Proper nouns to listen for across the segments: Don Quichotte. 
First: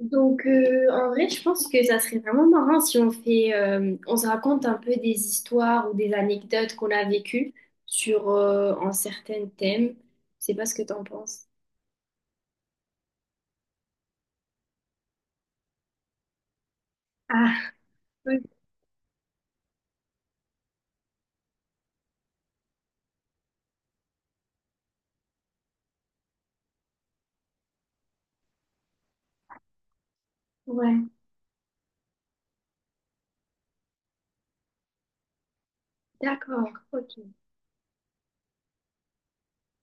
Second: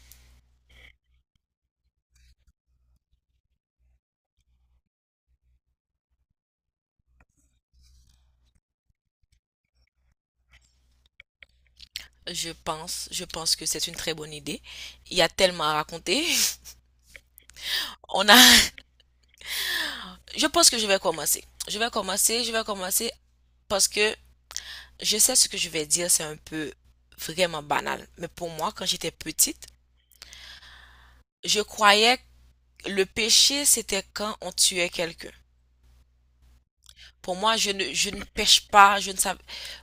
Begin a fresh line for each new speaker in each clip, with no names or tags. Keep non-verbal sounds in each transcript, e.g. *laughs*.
Donc, en vrai, je pense que ça serait vraiment marrant si on fait, on se raconte un peu des histoires ou des anecdotes qu'on a vécues sur un certain thème. Je sais pas ce que t'en penses.
Je pense que c'est une très bonne idée. Il y a tellement à raconter.
Ah,
*laughs* On a,
oui,
je pense que je vais commencer. Je vais commencer parce que je sais ce que je vais dire, c'est un peu vraiment banal. Mais pour moi, quand j'étais petite,
ouais,
je croyais que le péché, c'était quand on tuait quelqu'un.
d'accord, ok.
Pour moi, je ne pêche pas, je ne savais.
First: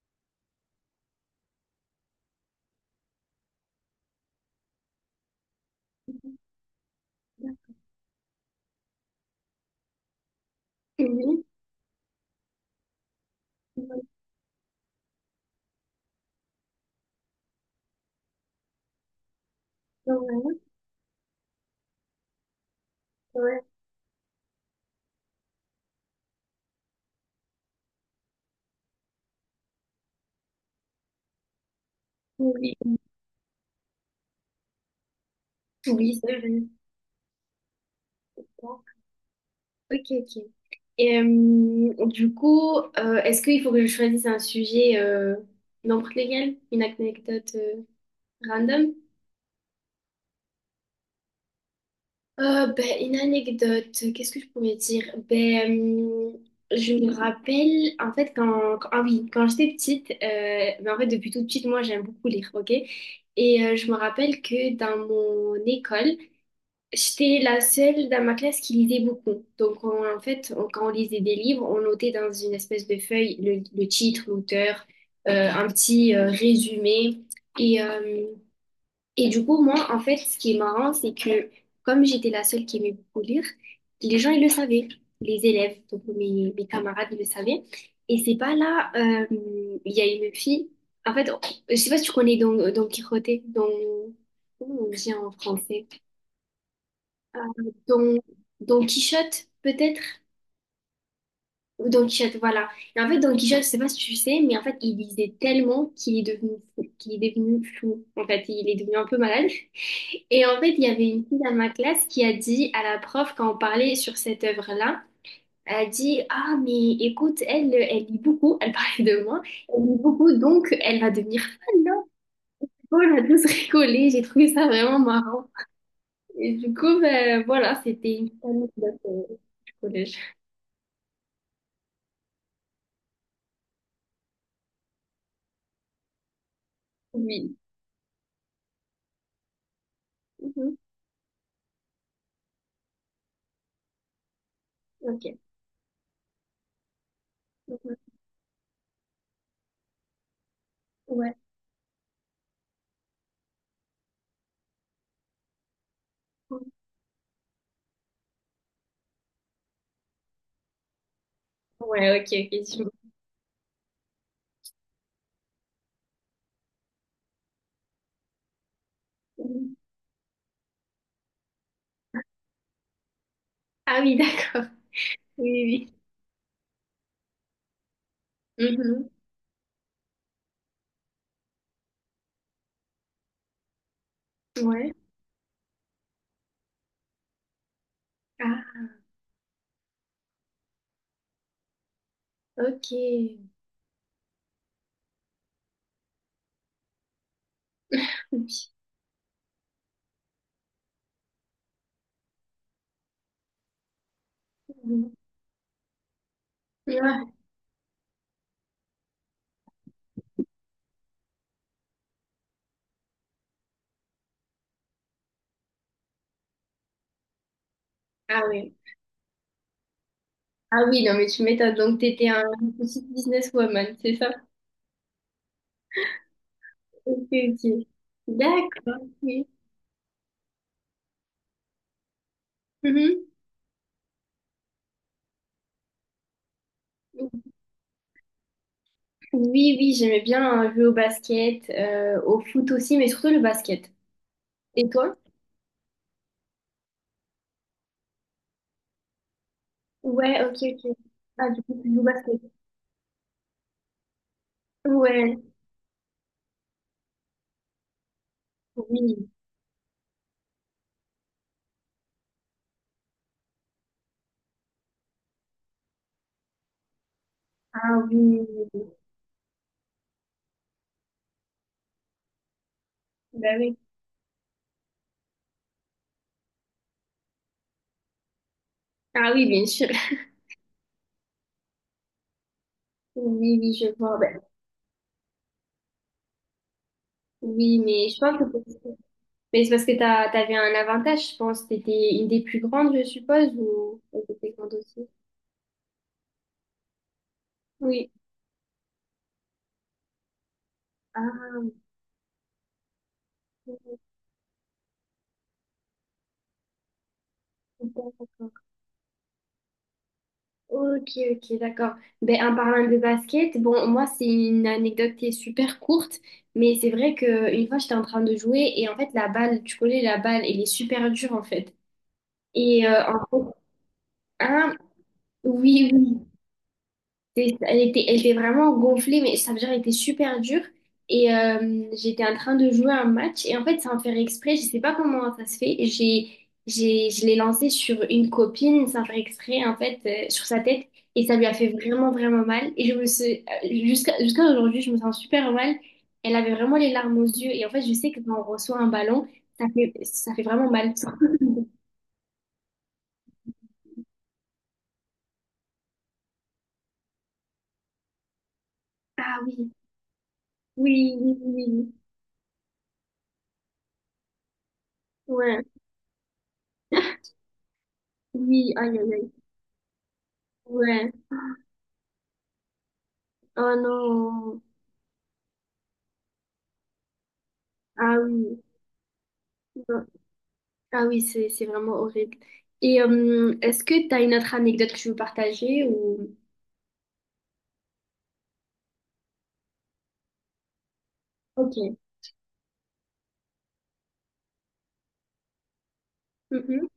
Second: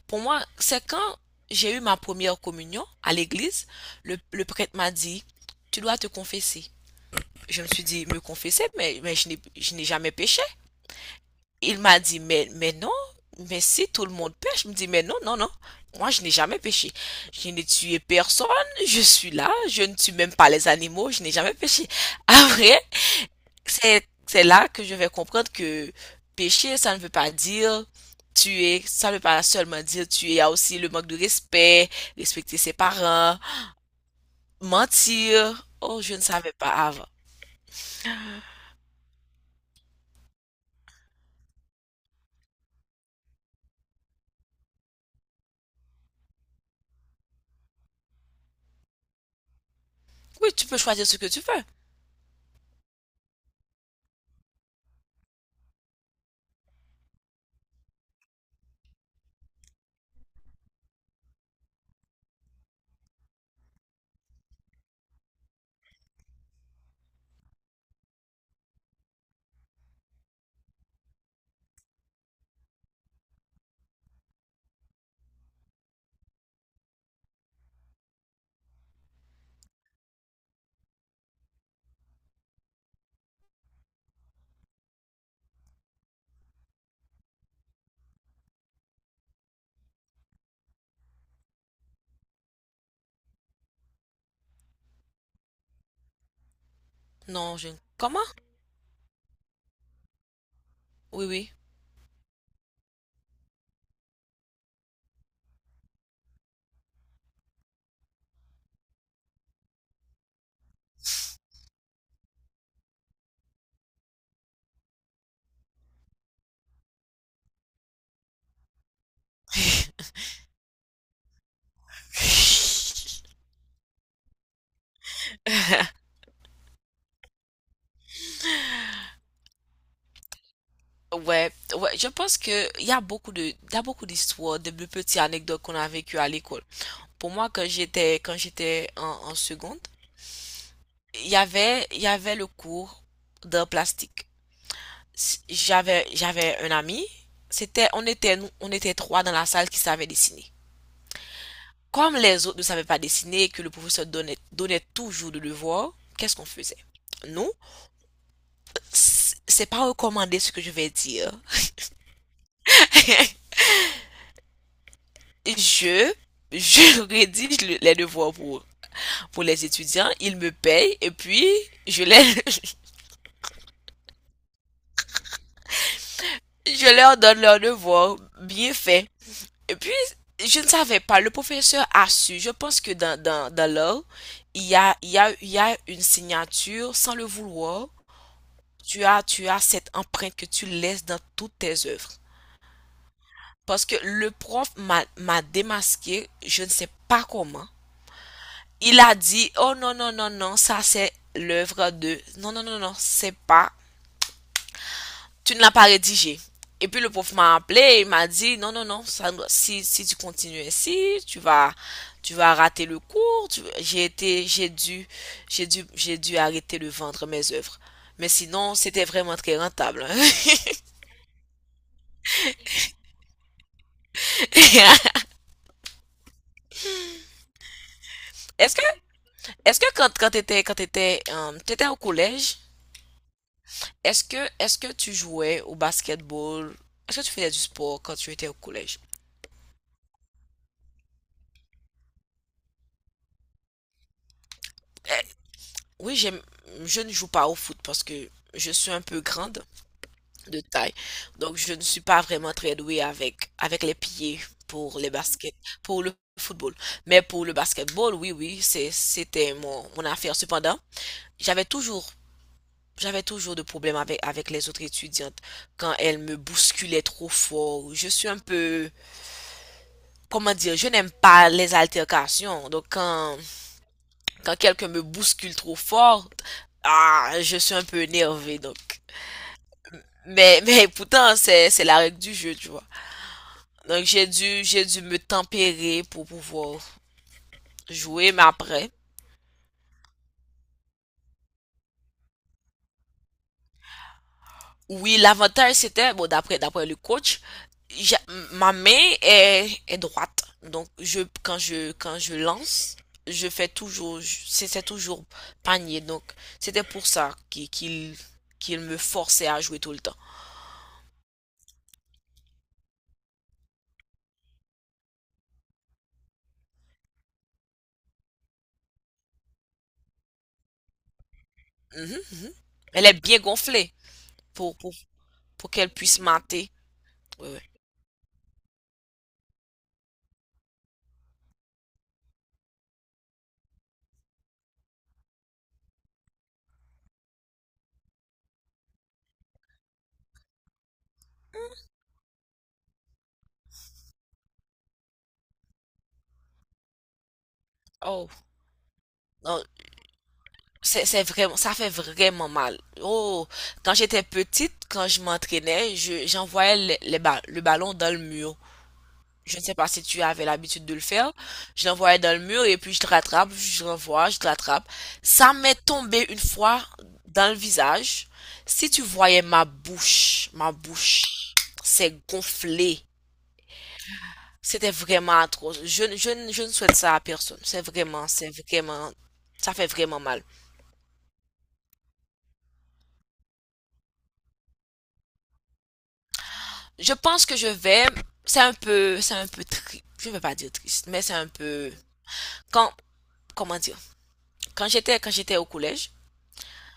Pour moi, c'est quand j'ai eu ma première communion à l'église, le prêtre m'a dit, tu dois te confesser. Je me suis dit, me confesser, mais je n'ai jamais péché.
Oui,
Il m'a dit, mais non, mais si
ouais,
tout le monde pêche, je me dis, mais non, non, non, moi je n'ai jamais péché. Je n'ai tué personne, je suis là, je ne tue même pas
ouais,
les animaux, je n'ai jamais péché. *laughs* Après, c'est là que je vais comprendre que pécher, ça ne veut pas dire tuer, ça ne veut pas seulement dire tuer, il y a aussi le manque de respect, respecter ses
oui,
parents, mentir. Oh, je
oui,
ne
c'est
savais
vrai.
pas avant.
Bon, ok, ok. Et du coup, est-ce qu'il faut que je choisisse un sujet, n'importe lequel, une anecdote random?
Oui, tu peux choisir ce que tu veux.
Ben, une anecdote, qu'est-ce que je pourrais dire? Ben, je me rappelle, en fait, ah oui, quand j'étais petite, ben, en fait, depuis toute petite, moi, j'aime beaucoup lire, ok? Et je me rappelle que dans mon école, j'étais la seule dans ma classe qui lisait beaucoup. Donc, en fait, quand on lisait des livres, on notait dans une espèce de feuille le titre, l'auteur, un petit résumé. Et, euh, et du coup, moi, en fait, ce qui est marrant, c'est que comme j'étais la seule qui aimait beaucoup lire, les gens, ils le savaient. Les élèves, donc mes camarades, ils le savaient. Et c'est pas là, il y a une fille. En fait, je sais pas si tu connais Don Quichotte, Don... Comment on dit en français? Euh,
Non, je...
Don,
Comment?
Don Quichotte, peut-être?
Oui, oui.
Ou Don Quichotte, voilà. Et en fait, Don Quichotte, je sais pas si tu sais, mais en fait, il lisait tellement qu'il est devenu fou, qu'il est devenu fou. En fait, il est devenu un peu malade. Et en fait, il y avait une fille dans ma classe qui a dit à la prof, quand on parlait sur cette œuvre-là, elle a dit, ah, mais écoute, elle, elle lit beaucoup, elle parlait de moi, elle lit
*laughs*
beaucoup, donc elle va devenir fan, non? On a tous rigolé, j'ai trouvé ça vraiment marrant. Et du coup, ben, voilà, c'était une petite anecdote du collège.
Ouais, ouais, je pense que il y a beaucoup de, il y a beaucoup d'histoires, de petites anecdotes qu'on a vécues à l'école. Pour moi,
Oui.
quand j'étais en, en seconde,
Mhm.
il y avait le cours de plastique.
Ok.
J'avais un ami. C'était,
Mhm.
on était, on était trois dans la salle qui savaient dessiner.
Ouais.
Comme les autres ne savaient pas dessiner et que le professeur donnait toujours le devoir, qu'est-ce qu'on faisait? Nous, c'est pas recommandé ce que je vais dire,
Ouais, ok, ok, je vois.
je, je *laughs* rédige les devoirs pour les
Mhm.
étudiants, ils me payent et puis je, les,
Ah oui, d'accord. Oui,
*laughs* je leur donne leurs devoirs bien
oui,
faits.
oui.
Et puis, je ne savais pas, le professeur a su, je pense que dans l'or, il
Mhm.
y
Ouais.
a, il y a, il y a une signature sans le vouloir.
Ah,
Tu as cette empreinte que tu laisses dans toutes tes œuvres.
ok.
Parce que le prof m'a démasqué, je ne sais pas comment.
Ok.
Il a dit, oh non, non, non, non, ça c'est l'œuvre de... Non, non, non, non, c'est pas... Tu ne l'as pas rédigé. Et puis le
Ouais.
prof m'a appelé et il m'a dit, non, non, non, ça- si, si tu continues ainsi, tu vas rater le cours. J'ai été, j'ai dû, j'ai dû arrêter de vendre mes œuvres. Mais
Ah oui.
sinon, c'était vraiment très rentable.
Ah oui, non, mais tu m'étonnes. Donc, tu étais un une petite businesswoman, c'est ça?
*laughs*
Ok, ok.
Est-ce que,
D'accord, oui.
est-ce que quand, t'étais au collège,
Mhm.
est-ce que tu jouais au basketball? Est-ce que tu faisais du sport quand tu étais au collège?
Oui, oui, j'aimais bien jouer au basket, au foot aussi, mais surtout le basket. Et toi?
Oui, j'aime, je ne joue pas au foot parce que je suis un peu grande
Ouais, ok,
de taille.
ok. Ah,
Donc,
du
je
coup,
ne
tu joues
suis
au
pas
basket.
vraiment très douée avec, avec les pieds pour les
Ouais,
baskets, pour le football. Mais pour le basketball, oui, oui, c'est,
oui.
c'était mon, mon affaire. Cependant, j'avais toujours, j'avais toujours de problèmes avec, avec les autres étudiantes quand elles me bousculaient trop fort.
Ah
Je suis un
oui, oui, oui.
peu, comment dire, je n'aime pas les altercations. Donc, quand,
Bah oui.
quand quelqu'un me bouscule trop fort, ah, je suis un peu énervée. Donc,
Ah oui, bien sûr. *laughs*
mais, *laughs* mais pourtant, c'est la règle du jeu, tu vois.
Oui, oui, je
Donc,
vois.
j'ai
Ben,
dû, me tempérer pour pouvoir
oui, mais je
jouer,
pense
mais
que
après.
c'est mais c'est parce que t'avais un avantage, je pense. T'étais une des plus grandes, je suppose, ou t'étais grande aussi?
Oui, l'avantage, c'était, bon, d'après le coach,
Oui.
j'a- ma main est, est droite. Donc, je, quand
Ah,
je, quand je lance, je fais toujours, c'est toujours panier. Donc, c'était pour ça qu'il, qu'il,
d'accord.
qu'il me forçait à jouer tout le temps.
Ok, ok, d'accord. Ben, en parlant de basket, bon, moi, c'est une anecdote qui est super courte, mais c'est vrai que une fois, j'étais en train de jouer et en fait, la balle, tu connais, la balle, elle est super dure en fait.
Mhm.
Et
Elle
en
est bien
fait,
gonflée
hein,
pour, pour, pour
oui,
qu'elle
oui,
puisse mater. Ouais,
c'est-
ouais.
elle était, elle était vraiment gonflée, mais ça veut dire elle était super dure. Et j'étais en train de jouer un match. Et en fait, sans faire exprès, je sais pas comment ça se fait. Je l'ai lancé sur une copine sans faire exprès, en fait, sur sa tête. Et ça lui a fait vraiment, vraiment mal. Et je me suis, jusqu'à aujourd'hui, je me sens super mal. Elle avait vraiment les larmes aux yeux. Et en fait, je sais que
Oh,
quand on reçoit un ballon,
non,
ça fait vraiment mal.
c'est vraiment, ça fait vraiment mal. Oh, quand j'étais petite, quand je m'entraînais, je, j'envoyais le, le ballon dans le mur.
Ah
Je ne
oui,
sais pas si tu avais l'habitude de le
oui,
faire.
oui, oui,
Je
oui.
l'envoyais dans le mur et puis je te rattrape, je l'envoie, je te rattrape. Ça
Ouais.
m'est tombé une fois
*laughs*
dans le visage.
Oui,
Si
aïe,
tu
aïe, aïe.
voyais ma
Ouais.
bouche, c'est gonflé.
Oh non.
C'était vraiment atroce. Je, je, je ne souhaite ça à personne. C'est
Ah
vraiment, c'est
oui.
vraiment, ça fait
Non.
vraiment mal.
Ah oui, c'est vraiment horrible. Et est-ce que tu as une autre anecdote que tu veux partager ou...
Je pense que je vais, c'est un peu triste, je vais pas dire triste, mais c'est un peu,
Ok.
quand, comment dire, quand j'étais au collège,
Mhm.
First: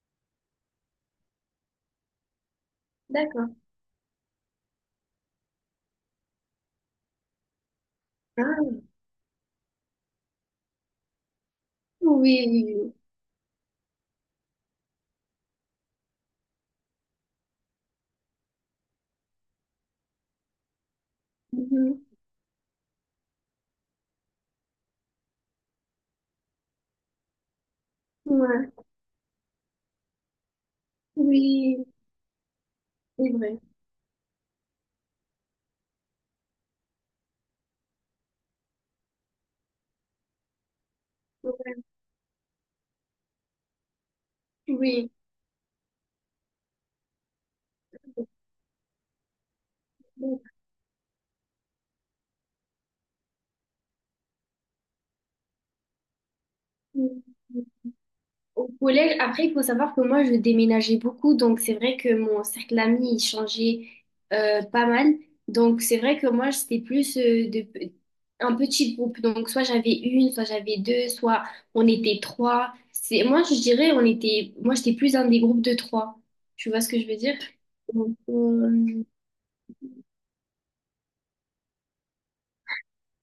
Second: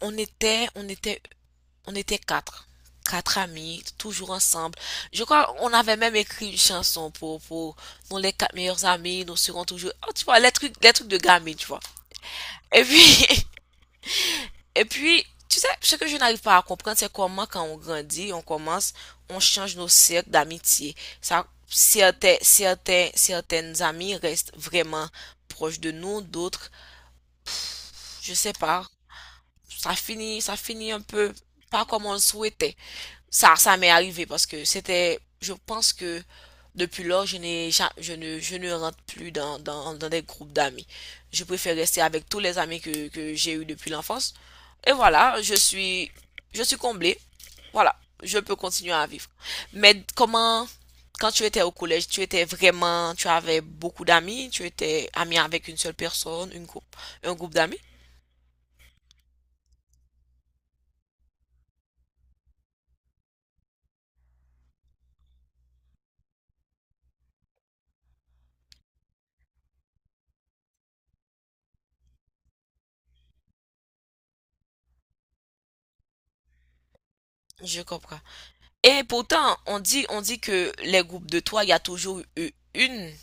on était, on était, on était quatre, quatre
D'accord.
amis, toujours ensemble. Je crois, on avait même écrit une chanson pour, nous les quatre
Ah,
meilleurs amis, nous serons toujours, oh, tu vois, les trucs de gamins, tu vois.
oui, oui,
Et
oui.
puis, *laughs* et puis, tu sais, ce que je n'arrive pas à comprendre, c'est comment quand on grandit, on commence, on change nos cercles d'amitié. Ça,
Mhm.
certains, certains, certaines amies restent vraiment proches de nous, d'autres, je sais
Ouais.
pas, ça finit un peu
Oui,
pas comme on le souhaitait.
c'est
Ça,
vrai.
ça m'est arrivé parce que c'était, je pense que depuis lors, je n'ai, je ne rentre plus dans, dans des groupes d'amis. Je préfère rester avec tous les amis que j'ai eus depuis l'enfance. Et
Ouais.
voilà, je suis comblée. Voilà, je peux continuer à vivre. Mais comment, quand tu étais au collège, tu étais vraiment, tu avais beaucoup d'amis, tu étais ami avec une seule personne, une groupe,
Oui.
un groupe d'amis?
Au collège, après, il faut savoir que moi, je déménageais beaucoup, donc c'est vrai que mon cercle d'amis, il changeait pas mal. Donc c'est vrai que moi, c'était plus un petit groupe. Donc soit j'avais une, soit j'avais deux, soit on était trois. C'est, moi, je dirais, on était, moi, j'étais plus dans des groupes de trois. Tu vois ce que je veux dire?
Je
Donc,
comprends. Et pourtant, on dit que les groupes de trois, il y a toujours eu une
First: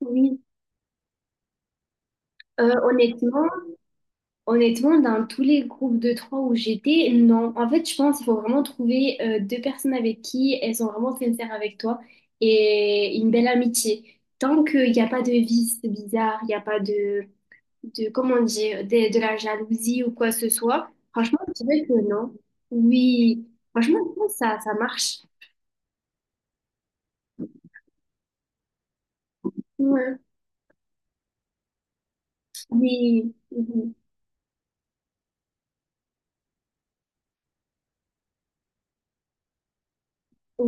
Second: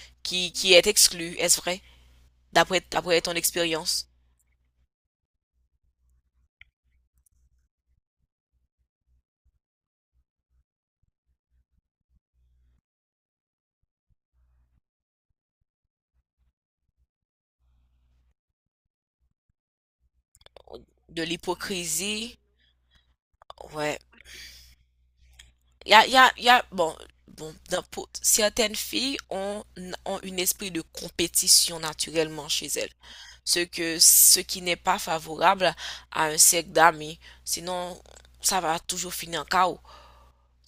oui,
qui est exclue, est-ce vrai?
Euh,
D'après ton
honnêtement,
expérience
honnêtement, dans tous les groupes de trois où j'étais, non. En fait, je pense qu'il faut vraiment trouver deux personnes avec qui elles sont vraiment sincères avec toi et une belle amitié. Tant qu'il n'y a pas de vice bizarre, il n'y a pas de, de comment dire, de la jalousie ou quoi que ce soit,
de
franchement, je dirais que non.
l'hypocrisie,
Oui,
ouais.
franchement, je pense que ça marche.
Il y a, il y a, il y a, bon, bon, certaines filles ont,
Ouais.
ont un esprit de compétition naturellement chez elles,
Mais,
ce qui n'est pas favorable à un cercle d'amis. Sinon, ça va toujours finir en chaos,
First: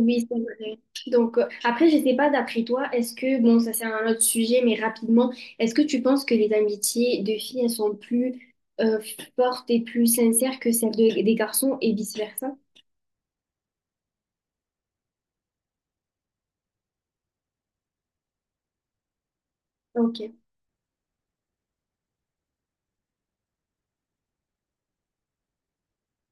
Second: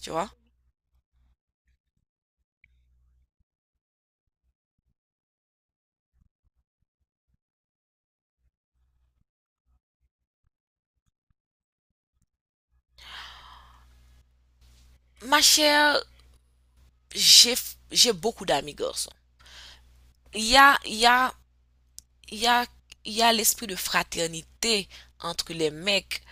tu vois.
c'est vrai. Donc, après, je sais pas, d'après toi, est-ce que, bon, ça c'est un autre sujet, mais rapidement, est-ce que tu penses que les amitiés de filles, elles sont plus euh, fortes et plus sincères que celles de- des garçons et vice-versa?
Ma chère, j'ai, j'ai beaucoup d'amis garçons.
Ok.
Il y a, il y a, il y a, il y a l'esprit de fraternité entre les mecs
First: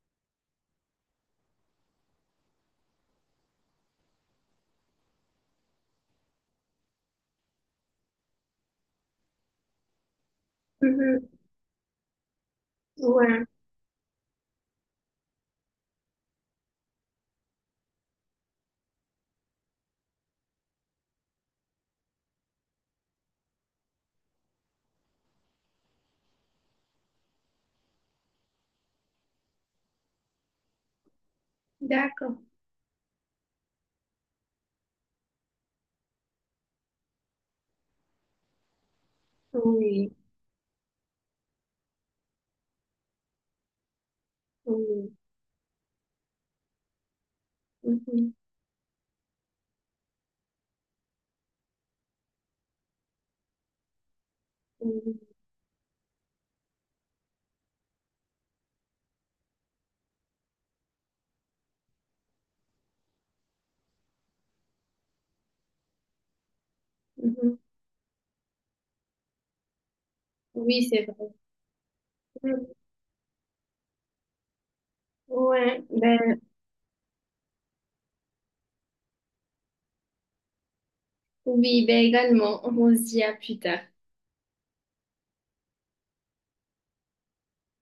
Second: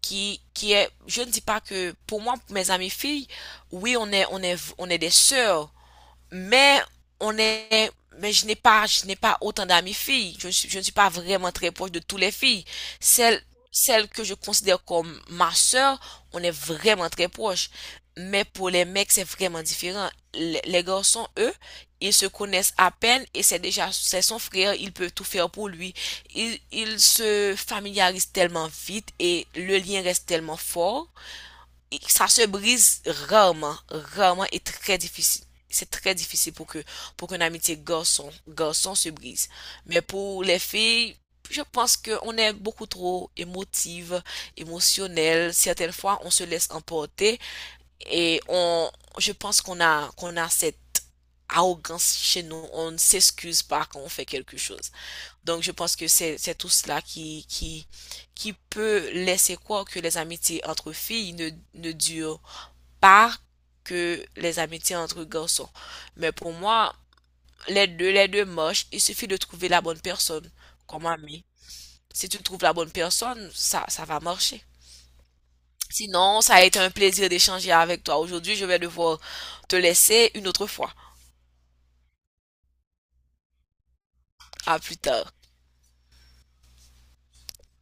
qui est, je ne dis pas que, pour moi, mes amies filles, oui, on est des sœurs, mais on est, mais je n'ai pas autant d'amis filles. Je ne suis pas
Mhm.
vraiment très proche de toutes les filles. Celles,
Ouais,
celles que je considère comme ma sœur, on est vraiment très proche. Mais pour les mecs, c'est vraiment différent. Les garçons, eux, ils se connaissent à peine et c'est déjà, c'est son frère, il peut tout faire pour lui. Ils se familiarisent tellement vite et le lien reste tellement fort et ça
d'accord.
se brise rarement, rarement et très difficile. C'est très difficile pour que pour qu'une amitié garçon garçon se brise. Mais
Oui,
pour les filles, je pense que on est beaucoup trop émotive,
oui.
émotionnelle. Certaines fois, on se laisse emporter
Mhm.
et on, je pense qu'on a cette arrogance chez nous. On ne s'excuse pas quand on fait quelque chose.
Oui,
Donc, je pense que c'est tout cela qui peut laisser croire que les amitiés entre filles ne durent pas que les amitiés entre garçons. Mais pour moi,
mhm.
les deux marchent. Il suffit de trouver la bonne personne
Oui, c'est
comme
vrai.
ami. Si tu trouves
Mhm.
la bonne personne, ça va marcher.
Ouais, ben,
Sinon, ça a été un plaisir d'échanger avec toi aujourd'hui. Je vais devoir te laisser une autre fois.
oui, ben également, on se dit à plus tard.
À plus tard.